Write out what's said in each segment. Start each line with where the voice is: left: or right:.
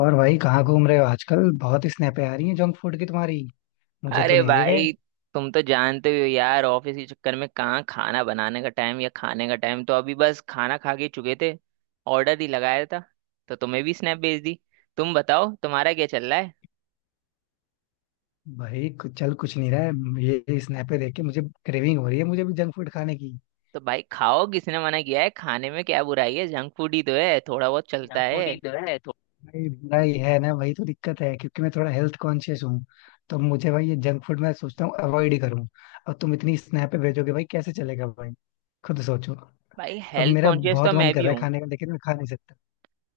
left: और भाई कहाँ घूम रहे हो आजकल? बहुत स्नैपें आ रही हैं जंक फूड की तुम्हारी. मुझे तो
right: अरे
left: नहीं ले गए.
right: भाई, तुम तो जानते ही हो यार, ऑफिस के चक्कर में कहाँ खाना बनाने का टाइम या खाने का टाइम। तो अभी बस खाना खा के चुके थे, ऑर्डर ही लगाया था, तो तुम्हें भी स्नैप भेज दी। तुम बताओ तुम्हारा क्या चल रहा है।
left: भाई कुछ चल कुछ नहीं रहा है. ये स्नैपें देख के मुझे क्रेविंग हो रही है, मुझे भी जंक फूड खाने की.
right: तो भाई खाओ, किसने मना किया है, खाने में क्या बुराई है, जंक फूड ही तो है, थोड़ा बहुत चलता
left: जंक फूड
right: है।
left: ही तो है थोड़ा भाई, बुरा ही है ना, वही तो दिक्कत है क्योंकि मैं थोड़ा हेल्थ कॉन्शियस हूँ. तो मुझे भाई ये जंक फूड मैं सोचता हूँ अवॉइड ही करूँ. और तुम इतनी स्नैपें भेजोगे भाई, कैसे चलेगा भाई? खुद सोचो.
right: भाई
left: अब
right: हेल्थ
left: मेरा
right: कॉन्शियस तो
left: बहुत मन
right: मैं
left: कर
right: भी
left: रहा है
right: हूँ।
left: खाने का लेकिन मैं खा नहीं सकता.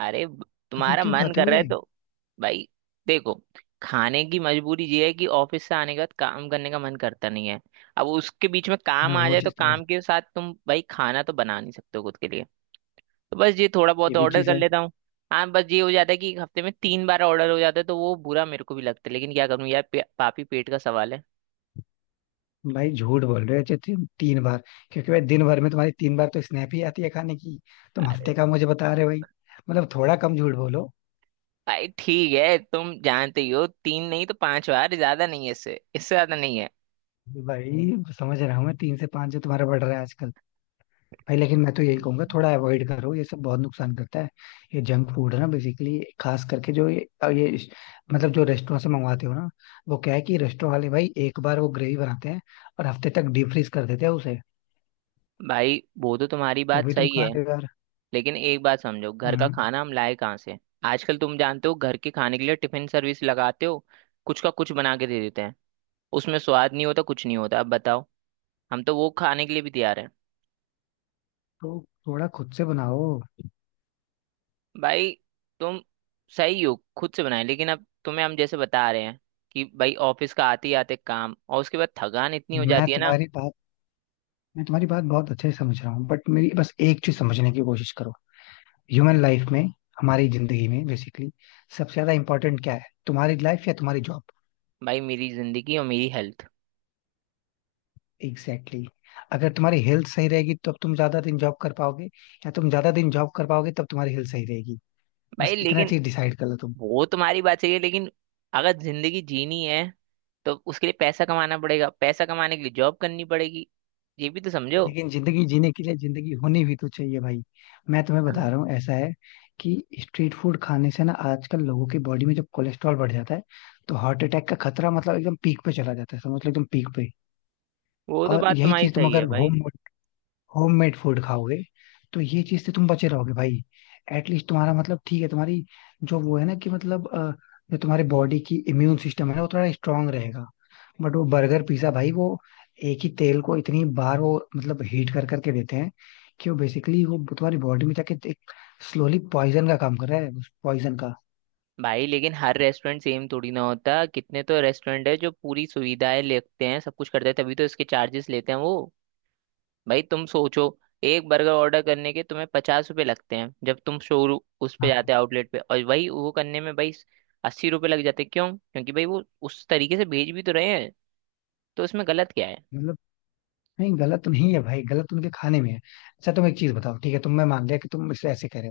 right: अरे ब-
left: तो फिर
right: तुम्हारा
left: क्यों
right: मन
left: खाते
right: कर
left: हो
right: रहा है
left: ये?
right: तो। भाई देखो, खाने की मजबूरी ये है कि ऑफिस से आने के बाद काम करने का मन करता नहीं है। अब उसके बीच में
left: हाँ,
right: काम आ
left: वो
right: जाए तो
left: चीज़ तो है.
right: काम के साथ तुम भाई खाना तो बना नहीं सकते हो खुद के लिए। तो बस ये थोड़ा
left: ये
right: बहुत
left: भी
right: ऑर्डर
left: चीज़
right: कर
left: है.
right: लेता हूँ। हाँ, बस ये हो जाता है कि हफ्ते में 3 बार ऑर्डर हो जाता है तो वो बुरा मेरे को भी लगता है, लेकिन क्या करूँ यार, पापी पेट का सवाल है।
left: भाई झूठ बोल रहे हो जो तुम 3 बार, क्योंकि भाई दिन भर में तुम्हारी 3 बार तो स्नैप ही आती है खाने की. तुम
right: अरे
left: हफ्ते का मुझे बता रहे हो भाई. मतलब थोड़ा कम झूठ बोलो.
right: भाई ठीक है, तुम जानते ही हो, तीन नहीं तो 5 बार, ज्यादा नहीं है, इससे इससे ज्यादा नहीं है।
left: भाई समझ रहा हूँ मैं, 3 से 5 जो तुम्हारा बढ़ रहा है आजकल. भाई लेकिन मैं तो यही कहूंगा, थोड़ा अवॉइड करो, ये सब बहुत नुकसान करता है. ये जंक फूड है ना, बेसिकली खास करके जो ये ये इस- मतलब जो रेस्टोरेंट से मंगवाते हो ना, वो क्या है कि रेस्टोरेंट वाले भाई एक बार वो ग्रेवी बनाते हैं और हफ्ते तक डीप फ्रीज कर देते हैं उसे.
right: भाई वो तो तुम्हारी
left: तो
right: बात
left: अभी तुम
right: सही
left: खा
right: है,
left: रहे हो यार.
right: लेकिन एक बात समझो, घर का
left: हम्म.
right: खाना हम लाए कहाँ से। आजकल तुम जानते हो घर के खाने के लिए टिफिन सर्विस लगाते हो, कुछ का कुछ बना के दे देते हैं, उसमें स्वाद नहीं होता कुछ नहीं होता, अब बताओ, हम तो वो खाने के लिए भी तैयार हैं।
left: तो थोड़ा खुद से बनाओ.
right: भाई तुम सही हो, खुद से बनाए, लेकिन अब तुम्हें हम जैसे बता रहे हैं कि भाई ऑफिस का आते ही आते काम और उसके बाद थकान इतनी हो
left: मैं
right: जाती है ना।
left: तुम्हारी बात मैं तुम्हारी बात बहुत अच्छे से समझ रहा हूँ बट मेरी बस एक चीज समझने की कोशिश करो. ह्यूमन लाइफ में, हमारी जिंदगी में बेसिकली सबसे ज्यादा इंपॉर्टेंट क्या है, तुम्हारी लाइफ या तुम्हारी जॉब?
right: भाई मेरी जिंदगी और मेरी हेल्थ।
left: Exactly exactly. अगर तुम्हारी हेल्थ सही रहेगी तब तुम ज्यादा दिन जॉब कर पाओगे, या तुम ज्यादा दिन जॉब कर पाओगे तब तुम्हारी हेल्थ सही रहेगी. बस
right: भाई
left: इतना
right: लेकिन
left: चीज डिसाइड कर लो.
right: वो तुम्हारी बात सही है, लेकिन अगर जिंदगी जीनी है तो उसके लिए पैसा कमाना पड़ेगा, पैसा कमाने के लिए जॉब करनी पड़ेगी, ये भी तो समझो।
left: लेकिन जिंदगी जीने के लिए जिंदगी होनी भी तो चाहिए भाई. मैं तुम्हें बता रहा हूँ, ऐसा है कि स्ट्रीट फूड खाने से ना आजकल लोगों की बॉडी में जब कोलेस्ट्रॉल बढ़ जाता है तो हार्ट अटैक का खतरा मतलब एकदम पीक पे चला जाता है, समझ लो एकदम पीक पे.
right: वो तो
left: और
right: बात
left: यही
right: तुम्हारी
left: चीज तुम
right: सही
left: अगर
right: है भाई।
left: होममेड फूड खाओगे तो ये चीज से तुम बचे रहोगे भाई. एटलीस्ट तुम्हारा मतलब ठीक है, तुम्हारी जो वो है ना कि मतलब जो तुम्हारे बॉडी की इम्यून सिस्टम है ना वो थोड़ा स्ट्रांग रहेगा. बट वो बर्गर पिज्जा भाई, वो एक ही तेल को इतनी बार वो मतलब हीट कर करके देते हैं कि वो बेसिकली वो तुम्हारी बॉडी में जाके एक स्लोली पॉइजन का काम कर रहा है, पॉइजन का.
right: भाई लेकिन हर रेस्टोरेंट सेम थोड़ी ना होता, कितने तो रेस्टोरेंट है जो पूरी सुविधाएं लेते हैं सब कुछ करते हैं, तभी तो इसके चार्जेस लेते हैं वो। भाई तुम सोचो, एक बर्गर ऑर्डर करने के तुम्हें 50 रुपए लगते हैं, जब तुम शोरूम उस पे
left: हाँ.
right: जाते हो आउटलेट पे और वही वो करने में भाई 80 रुपए लग जाते हैं, क्यों, क्योंकि भाई वो उस तरीके से भेज भी तो रहे हैं, तो उसमें गलत क्या है।
left: मतलब नहीं, गलत तो नहीं है भाई, गलत उनके खाने में है. अच्छा तुम एक चीज बताओ, ठीक है तुम, मैं मान लिया कि तुम इसे ऐसे कह रहे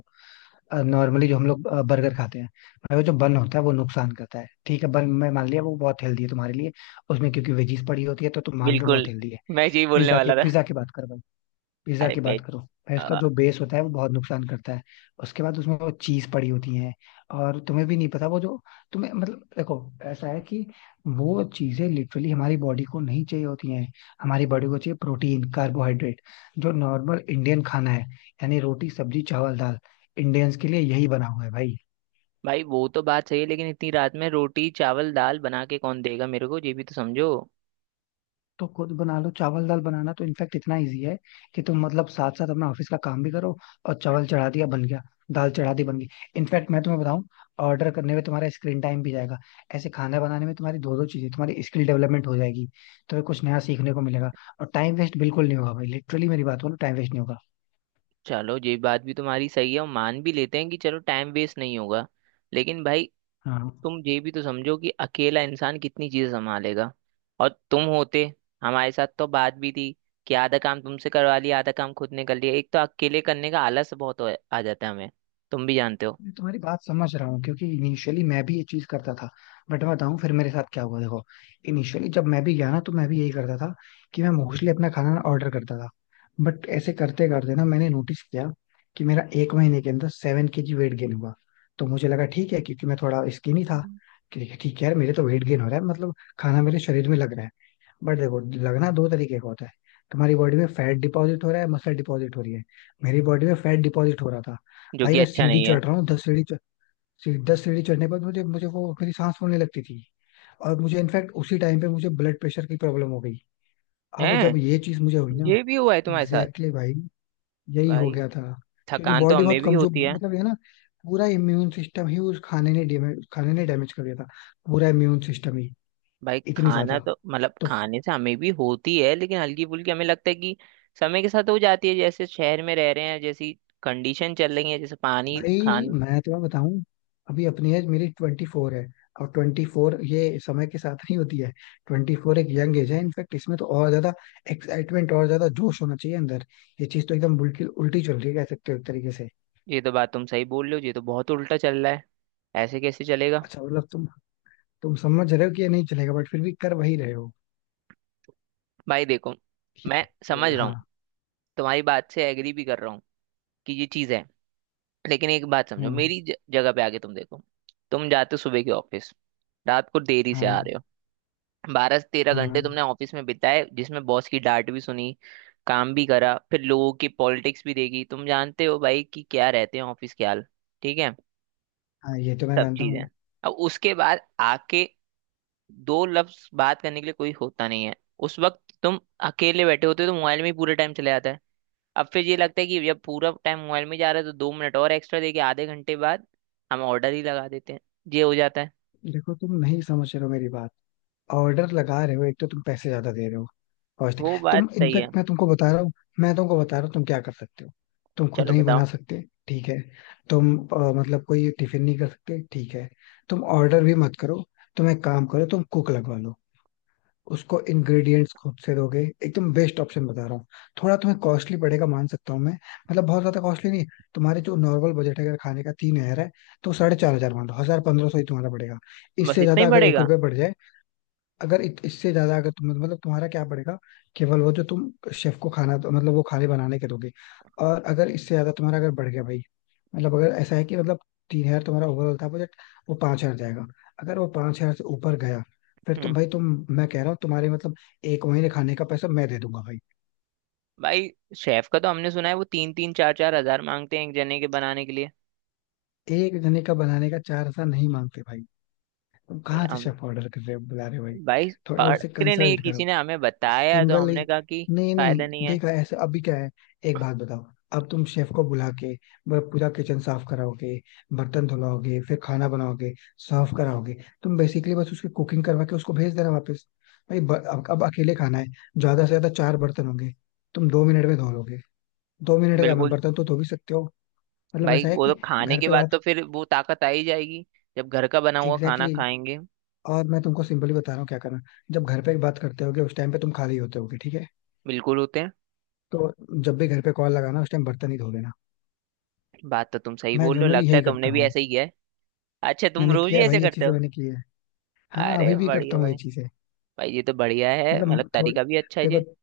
left: हो. नॉर्मली जो हम लोग बर्गर खाते हैं भाई, वो जो बन होता है वो नुकसान करता है. ठीक है बन मैं मान लिया वो बहुत हेल्दी है तुम्हारे लिए, उसमें क्योंकि वेजीज पड़ी होती है तो तुम मान रहे हो बहुत
right: बिल्कुल,
left: हेल्दी है.
right: मैं यही बोलने
left: पिज्जा के,
right: वाला था।
left: पिज्जा की बात करो भाई, पिज्जा
right: अरे
left: की
right: बे।
left: बात करो. भाई उसका
right: अ,
left: जो बेस होता है वो बहुत नुकसान करता है. उसके बाद उसमें वो चीज पड़ी होती है, और तुम्हें भी नहीं पता वो जो, तुम्हें मतलब देखो, ऐसा है कि वो चीजें लिटरली हमारी बॉडी को नहीं चाहिए होती हैं. हमारी बॉडी को चाहिए प्रोटीन, कार्बोहाइड्रेट, जो नॉर्मल इंडियन खाना है, यानी रोटी सब्जी चावल दाल. इंडियंस के लिए यही बना हुआ है भाई.
right: भाई वो तो बात सही है, लेकिन इतनी रात में रोटी चावल दाल बना के कौन देगा मेरे को, ये भी तो समझो।
left: तो खुद बना लो. चावल दाल बनाना तो इनफैक्ट इतना इजी है कि तुम मतलब साथ साथ अपना ऑफिस का काम भी करो, और चावल चढ़ा दिया बन गया, दाल चढ़ा दी बन गई. इनफैक्ट मैं तुम्हें बताऊं, ऑर्डर करने में तुम्हारा स्क्रीन टाइम भी जाएगा, ऐसे खाना बनाने में तुम्हारी दो दो चीजें, तुम्हारी स्किल डेवलपमेंट हो जाएगी, तुम्हें कुछ नया सीखने को मिलेगा, और टाइम वेस्ट बिल्कुल नहीं होगा भाई, लिटरली मेरी बात बोलो, टाइम वेस्ट नहीं होगा.
right: चलो ये बात भी तुम्हारी सही है और मान भी लेते हैं कि चलो टाइम वेस्ट नहीं होगा। लेकिन भाई
left: हाँ.
right: तुम ये भी तो समझो कि अकेला इंसान कितनी चीजें संभालेगा। और तुम होते हमारे साथ तो बात भी थी, कि आधा काम तुमसे करवा लिया आधा काम खुद ने कर लिया। एक तो अकेले करने का आलस बहुत आ जाता है हमें, तुम भी जानते हो।
left: मैं तुम्हारी बात समझ रहा हूँ, क्योंकि इनिशियली मैं भी ये चीज करता था. बट मैं बताऊँ फिर मेरे साथ क्या हुआ, देखो, इनिशियली जब मैं भी गया ना तो मैं भी यही करता था कि मैं मोस्टली अपना खाना ना ऑर्डर करता था. बट ऐसे करते करते ना मैंने नोटिस किया कि मेरा एक महीने के अंदर 7 केजी वेट गेन हुआ. तो मुझे लगा ठीक है, क्योंकि मैं थोड़ा स्किनी था. ठीक है यार, मेरे तो वेट गेन हो रहा है, मतलब खाना मेरे शरीर में लग रहा है. बट देखो, लगना दो तरीके का होता है. तुम्हारी बॉडी में फैट डिपॉजिट हो रहा है, मसल डिपॉजिट हो रही है. मेरी बॉडी में फैट डिपॉजिट हो रहा था.
right: जो
left: भाई
right: कि
left: मैं
right: अच्छा
left: सीढ़ी
right: नहीं है।
left: चढ़ रहा हूँ, 10 सीढ़ी चढ़ने पर मुझे मुझे वो मेरी सांस फूलने लगती थी. और मुझे इनफैक्ट उसी टाइम पे मुझे ब्लड प्रेशर की प्रॉब्लम हो गई. अब
right: हैं,
left: जब ये चीज मुझे हुई ना,
right: ये भी हुआ है तुम्हारे साथ।
left: एग्जैक्टली exactly भाई, यही हो
right: भाई
left: गया था. क्योंकि
right: थकान तो
left: बॉडी
right: हमें
left: बहुत
right: भी
left: कमजोर,
right: होती है।
left: मतलब ये ना पूरा इम्यून सिस्टम ही उस खाने ने डैमेज कर दिया था, पूरा इम्यून सिस्टम ही.
right: भाई
left: इतनी ज्यादा.
right: खाना तो मतलब
left: तो
right: खाने से हमें भी होती है, लेकिन हल्की फुल्की हमें लगता है कि समय के साथ हो जाती है, जैसे शहर में रह रहे हैं, जैसी कंडीशन चल रही है, जैसे पानी
left: भाई
right: खान।
left: मैं तुम्हें बताऊं, अभी अपनी एज मेरी 24 है, और 24 ये समय के साथ नहीं होती है. 24 एक यंग एज है, इनफैक्ट इसमें तो और ज्यादा एक्साइटमेंट, और ज्यादा जोश होना चाहिए अंदर. ये चीज तो एकदम बिल्कुल उल्टी चल रही है कह सकते हो एक तरीके से.
right: ये तो बात तुम सही बोल रहे हो, ये तो बहुत उल्टा चल रहा है, ऐसे कैसे चलेगा।
left: अच्छा मतलब तुम समझ रहे हो कि ये नहीं चलेगा बट फिर भी कर वही रहे हो?
right: भाई देखो,
left: ये
right: मैं समझ
left: चलेगा,
right: रहा
left: हाँ.
right: हूँ, तुम्हारी बात से एग्री भी कर रहा हूँ कि ये चीज़ है, लेकिन एक बात समझो,
left: हम्म.
right: मेरी जगह पे आके तुम देखो। तुम जाते हो सुबह के ऑफिस, रात को देरी से आ
left: हाँ.
right: रहे हो, 12 से 13 घंटे
left: हाँ.
right: तुमने ऑफिस में बिताए, जिसमें बॉस की डांट भी सुनी, काम भी करा, फिर लोगों की पॉलिटिक्स भी देखी, तुम जानते हो भाई कि क्या रहते हैं ऑफिस के हाल, ठीक है,
left: हाँ ये तो मैं
right: सब
left: जानता
right: चीजें।
left: हूँ.
right: अब उसके बाद आके दो लफ्ज बात करने के लिए कोई होता नहीं है, उस वक्त तुम अकेले बैठे होते हो तो मोबाइल में ही पूरा टाइम चले जाता है। अब फिर ये लगता है कि जब पूरा टाइम मोबाइल में जा रहा है तो 2 मिनट और एक्स्ट्रा देके आधे घंटे बाद हम ऑर्डर ही लगा देते हैं, ये हो जाता है।
left: देखो तुम नहीं समझ रहे हो मेरी बात. ऑर्डर लगा रहे हो, एक तो तुम पैसे ज्यादा दे रहे हो, पॉजिटिव
right: वो बात
left: तुम,
right: सही है।
left: इनफैक्ट मैं तुमको बता रहा हूँ. मैं तुमको बता रहा हूँ तुम क्या कर सकते हो. तुम खुद
right: चलो
left: नहीं बना
right: बताओ।
left: सकते ठीक है, तुम मतलब कोई टिफिन नहीं कर सकते ठीक है, तुम ऑर्डर भी मत करो. तुम एक काम करो, तुम कुक लगवा लो. उसको इंग्रेडिएंट्स खुद से दोगे. एकदम बेस्ट ऑप्शन बता रहा हूँ. थोड़ा तुम्हें कॉस्टली पड़ेगा, मान सकता हूँ मैं, मतलब बहुत ज्यादा कॉस्टली नहीं. तुम्हारे जो नॉर्मल बजट है अगर खाने का 3,000 है, तो 4,500 मान लो, हजार पंद्रह सौ ही तुम्हारा पड़ेगा.
right: बस
left: इससे
right: इतना ही
left: ज्यादा अगर एक
right: पड़ेगा।
left: रुपये बढ़ जाए, अगर इत, इससे ज्यादा अगर तुम मतलब तुम्हारा क्या पड़ेगा, केवल वो जो तुम शेफ को खाना दो, मतलब वो खाने बनाने के दोगे. और अगर इससे ज्यादा तुम्हारा अगर बढ़ गया भाई, मतलब अगर ऐसा है कि मतलब 3,000 तुम्हारा ओवरऑल था बजट, वो 5,000 जाएगा, अगर वो 5,000 से ऊपर गया, फिर तुम भाई तुम, मैं कह रहा हूँ तुम्हारे मतलब एक महीने खाने का पैसा मैं दे दूंगा भाई.
right: भाई शेफ का तो हमने सुना है वो तीन तीन चार चार हजार मांगते हैं एक जने के बनाने के लिए।
left: एक जने का बनाने का 4,000 नहीं मांगते भाई, तुम
right: ये
left: कहाँ से
right: हम
left: शेफ ऑर्डर कर रहे हो, बुला रहे हो भाई?
right: भाई
left: थोड़ा
right: पढ़
left: उससे
right: के नहीं,
left: कंसल्ट,
right: किसी ने हमें बताया, तो
left: सिंगल
right: हमने
left: ही,
right: कहा कि
left: नहीं नहीं.
right: फायदा नहीं है।
left: देखा ऐसे अभी क्या है, एक बात बताओ, अब तुम शेफ को बुला के वो पूरा किचन साफ कराओगे, बर्तन धुलाओगे, फिर खाना बनाओगे, सर्व कराओगे? तुम बेसिकली बस उसकी कुकिंग करवा के उसको भेज देना वापस. भाई अब अकेले खाना है, ज्यादा से ज्यादा चार बर्तन होंगे, तुम 2 मिनट में धो लोगे. 2 मिनट का, मैं
right: बिल्कुल।
left: बर्तन तो धो भी सकते हो. मतलब
right: भाई
left: ऐसा है
right: वो तो
left: कि
right: खाने
left: घर
right: के
left: पे
right: बाद
left: बात,
right: तो फिर वो ताकत आ ही जाएगी, जब घर का बना हुआ खाना
left: एग्जैक्टली exactly,
right: खाएंगे।
left: और मैं तुमको सिंपली बता रहा हूँ क्या करना. जब घर पे बात करते होगे उस टाइम पे तुम खाली होते होगे ठीक है,
right: बिल्कुल होते हैं।
left: तो जब भी घर पे कॉल लगाना उस टाइम बर्तन ही धो लेना.
right: बात तो तुम सही
left: मैं
right: बोल रहे हो,
left: जनरली
right: लगता है
left: यही
right: तुमने
left: करता
right: भी
left: हूँ.
right: ऐसा ही किया है। अच्छा तुम
left: मैंने
right: रोज
left: किया
right: ही
left: है भाई,
right: ऐसे
left: ये
right: करते
left: चीजें
right: हो।
left: मैंने की है. हाँ
right: अरे
left: अभी भी करता
right: बढ़िया
left: हूँ ये
right: भाई।
left: चीजें.
right: भाई ये तो बढ़िया है, मतलब
left: मतलब थोड़ी,
right: तरीका भी अच्छा है।
left: देखो,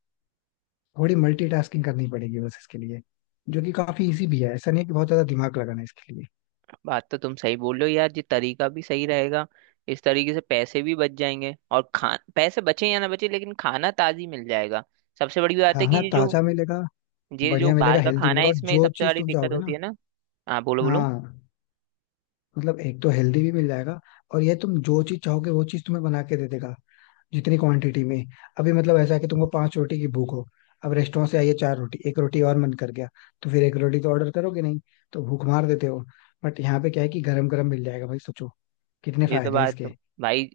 left: थोड़ी मल्टीटास्किंग करनी पड़ेगी बस इसके लिए, जो कि काफी इजी भी है, ऐसा नहीं है कि बहुत ज्यादा दिमाग लगाना है इसके लिए.
right: बात तो तुम सही बोल रहे हो यार, ये तरीका भी सही रहेगा, इस तरीके से पैसे भी बच जाएंगे और खा पैसे बचे या ना बचे लेकिन खाना ताजी मिल जाएगा। सबसे बड़ी बात है कि
left: खाना
right: ये जो
left: ताजा मिलेगा,
right: ये जो
left: बढ़िया
right: बाहर
left: मिलेगा,
right: का
left: हेल्दी
right: खाना
left: मिलेगा,
right: है
left: और
right: इसमें
left: जो
right: सबसे
left: चीज
right: बड़ी
left: तुम
right: दिक्कत
left: चाहोगे
right: होती
left: ना.
right: है ना। हाँ बोलो बोलो।
left: हाँ. मतलब एक तो हेल्दी भी मिल जाएगा, और ये तुम जो चीज चाहोगे वो चीज तुम्हें बना के दे देगा, जितनी क्वांटिटी में. अभी मतलब ऐसा है कि तुमको पांच रोटी की भूख हो, अब रेस्टोरेंट से आई है चार रोटी, एक रोटी और मन कर गया, तो फिर एक रोटी तो ऑर्डर करोगे नहीं, तो भूख मार देते हो. बट यहाँ पे क्या है कि गरम गरम मिल जाएगा भाई, सोचो कितने
right: ये तो
left: फायदे हैं
right: बात तो
left: इसके.
right: भाई,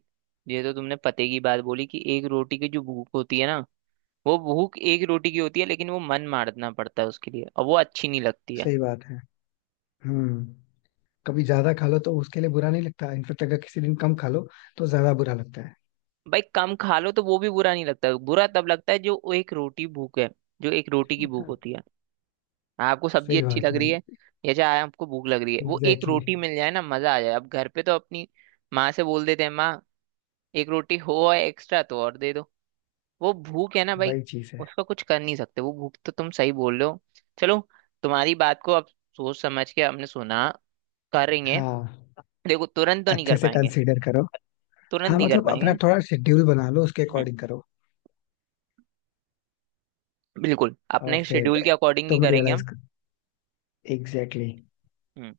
right: ये तो तुमने पते की बात बोली कि एक रोटी की जो भूख होती है ना, वो भूख एक रोटी की होती है, लेकिन वो मन मारना पड़ता है उसके लिए और वो अच्छी नहीं लगती है।
left: सही बात है. हम्म. कभी ज्यादा खा लो तो उसके लिए बुरा नहीं लगता, इनफेक्ट अगर किसी दिन कम खा लो तो ज्यादा बुरा लगता है.
right: भाई कम खा लो तो वो भी बुरा नहीं लगता, बुरा तब लगता है जो वो एक रोटी भूख है, जो एक रोटी की भूख
left: अच्छा.
right: होती है। हाँ, आपको सब्जी
left: सही
right: अच्छी
left: बात है
right: लग रही है
left: भाई.
right: या चाहे आपको भूख लग रही है, वो एक
left: एग्जैक्टली exactly.
right: रोटी मिल जाए ना मजा आ जाए। अब घर पे तो अपनी माँ से बोल देते हैं, माँ एक रोटी हो और एक्स्ट्रा तो और दे दो। वो भूख है ना भाई,
left: वही चीज है.
right: उसका कुछ कर नहीं सकते, वो भूख तो तुम सही बोल रहे हो। चलो तुम्हारी बात को अब सोच समझ के हमने सुना, करेंगे।
left: हाँ.
right: देखो तुरंत तो नहीं
left: अच्छे
right: कर
left: से
right: पाएंगे,
left: कंसीडर करो.
right: तुरंत
left: हाँ
right: नहीं कर
left: मतलब अपना
right: पाएंगे।
left: थोड़ा शेड्यूल बना लो, उसके
right: हम्म,
left: अकॉर्डिंग करो.
right: बिल्कुल
left: और
right: अपने
left: फिर
right: शेड्यूल के अकॉर्डिंग ही
left: तुम
right: करेंगे
left: रियलाइज
right: हम।
left: कर, एग्जैक्टली exactly.
right: हम्म,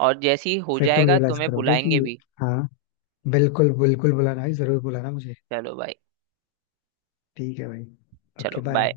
right: और जैसे ही हो
left: फिर तुम
right: जाएगा
left: रियलाइज
right: तुम्हें
left: करोगे कि,
right: बुलाएंगे भी।
left: हाँ, बिल्कुल बिल्कुल बुलाना भाई, जरूर बुलाना मुझे.
right: चलो भाई।
left: ठीक है भाई.
right: चलो
left: ओके बाय.
right: बाय।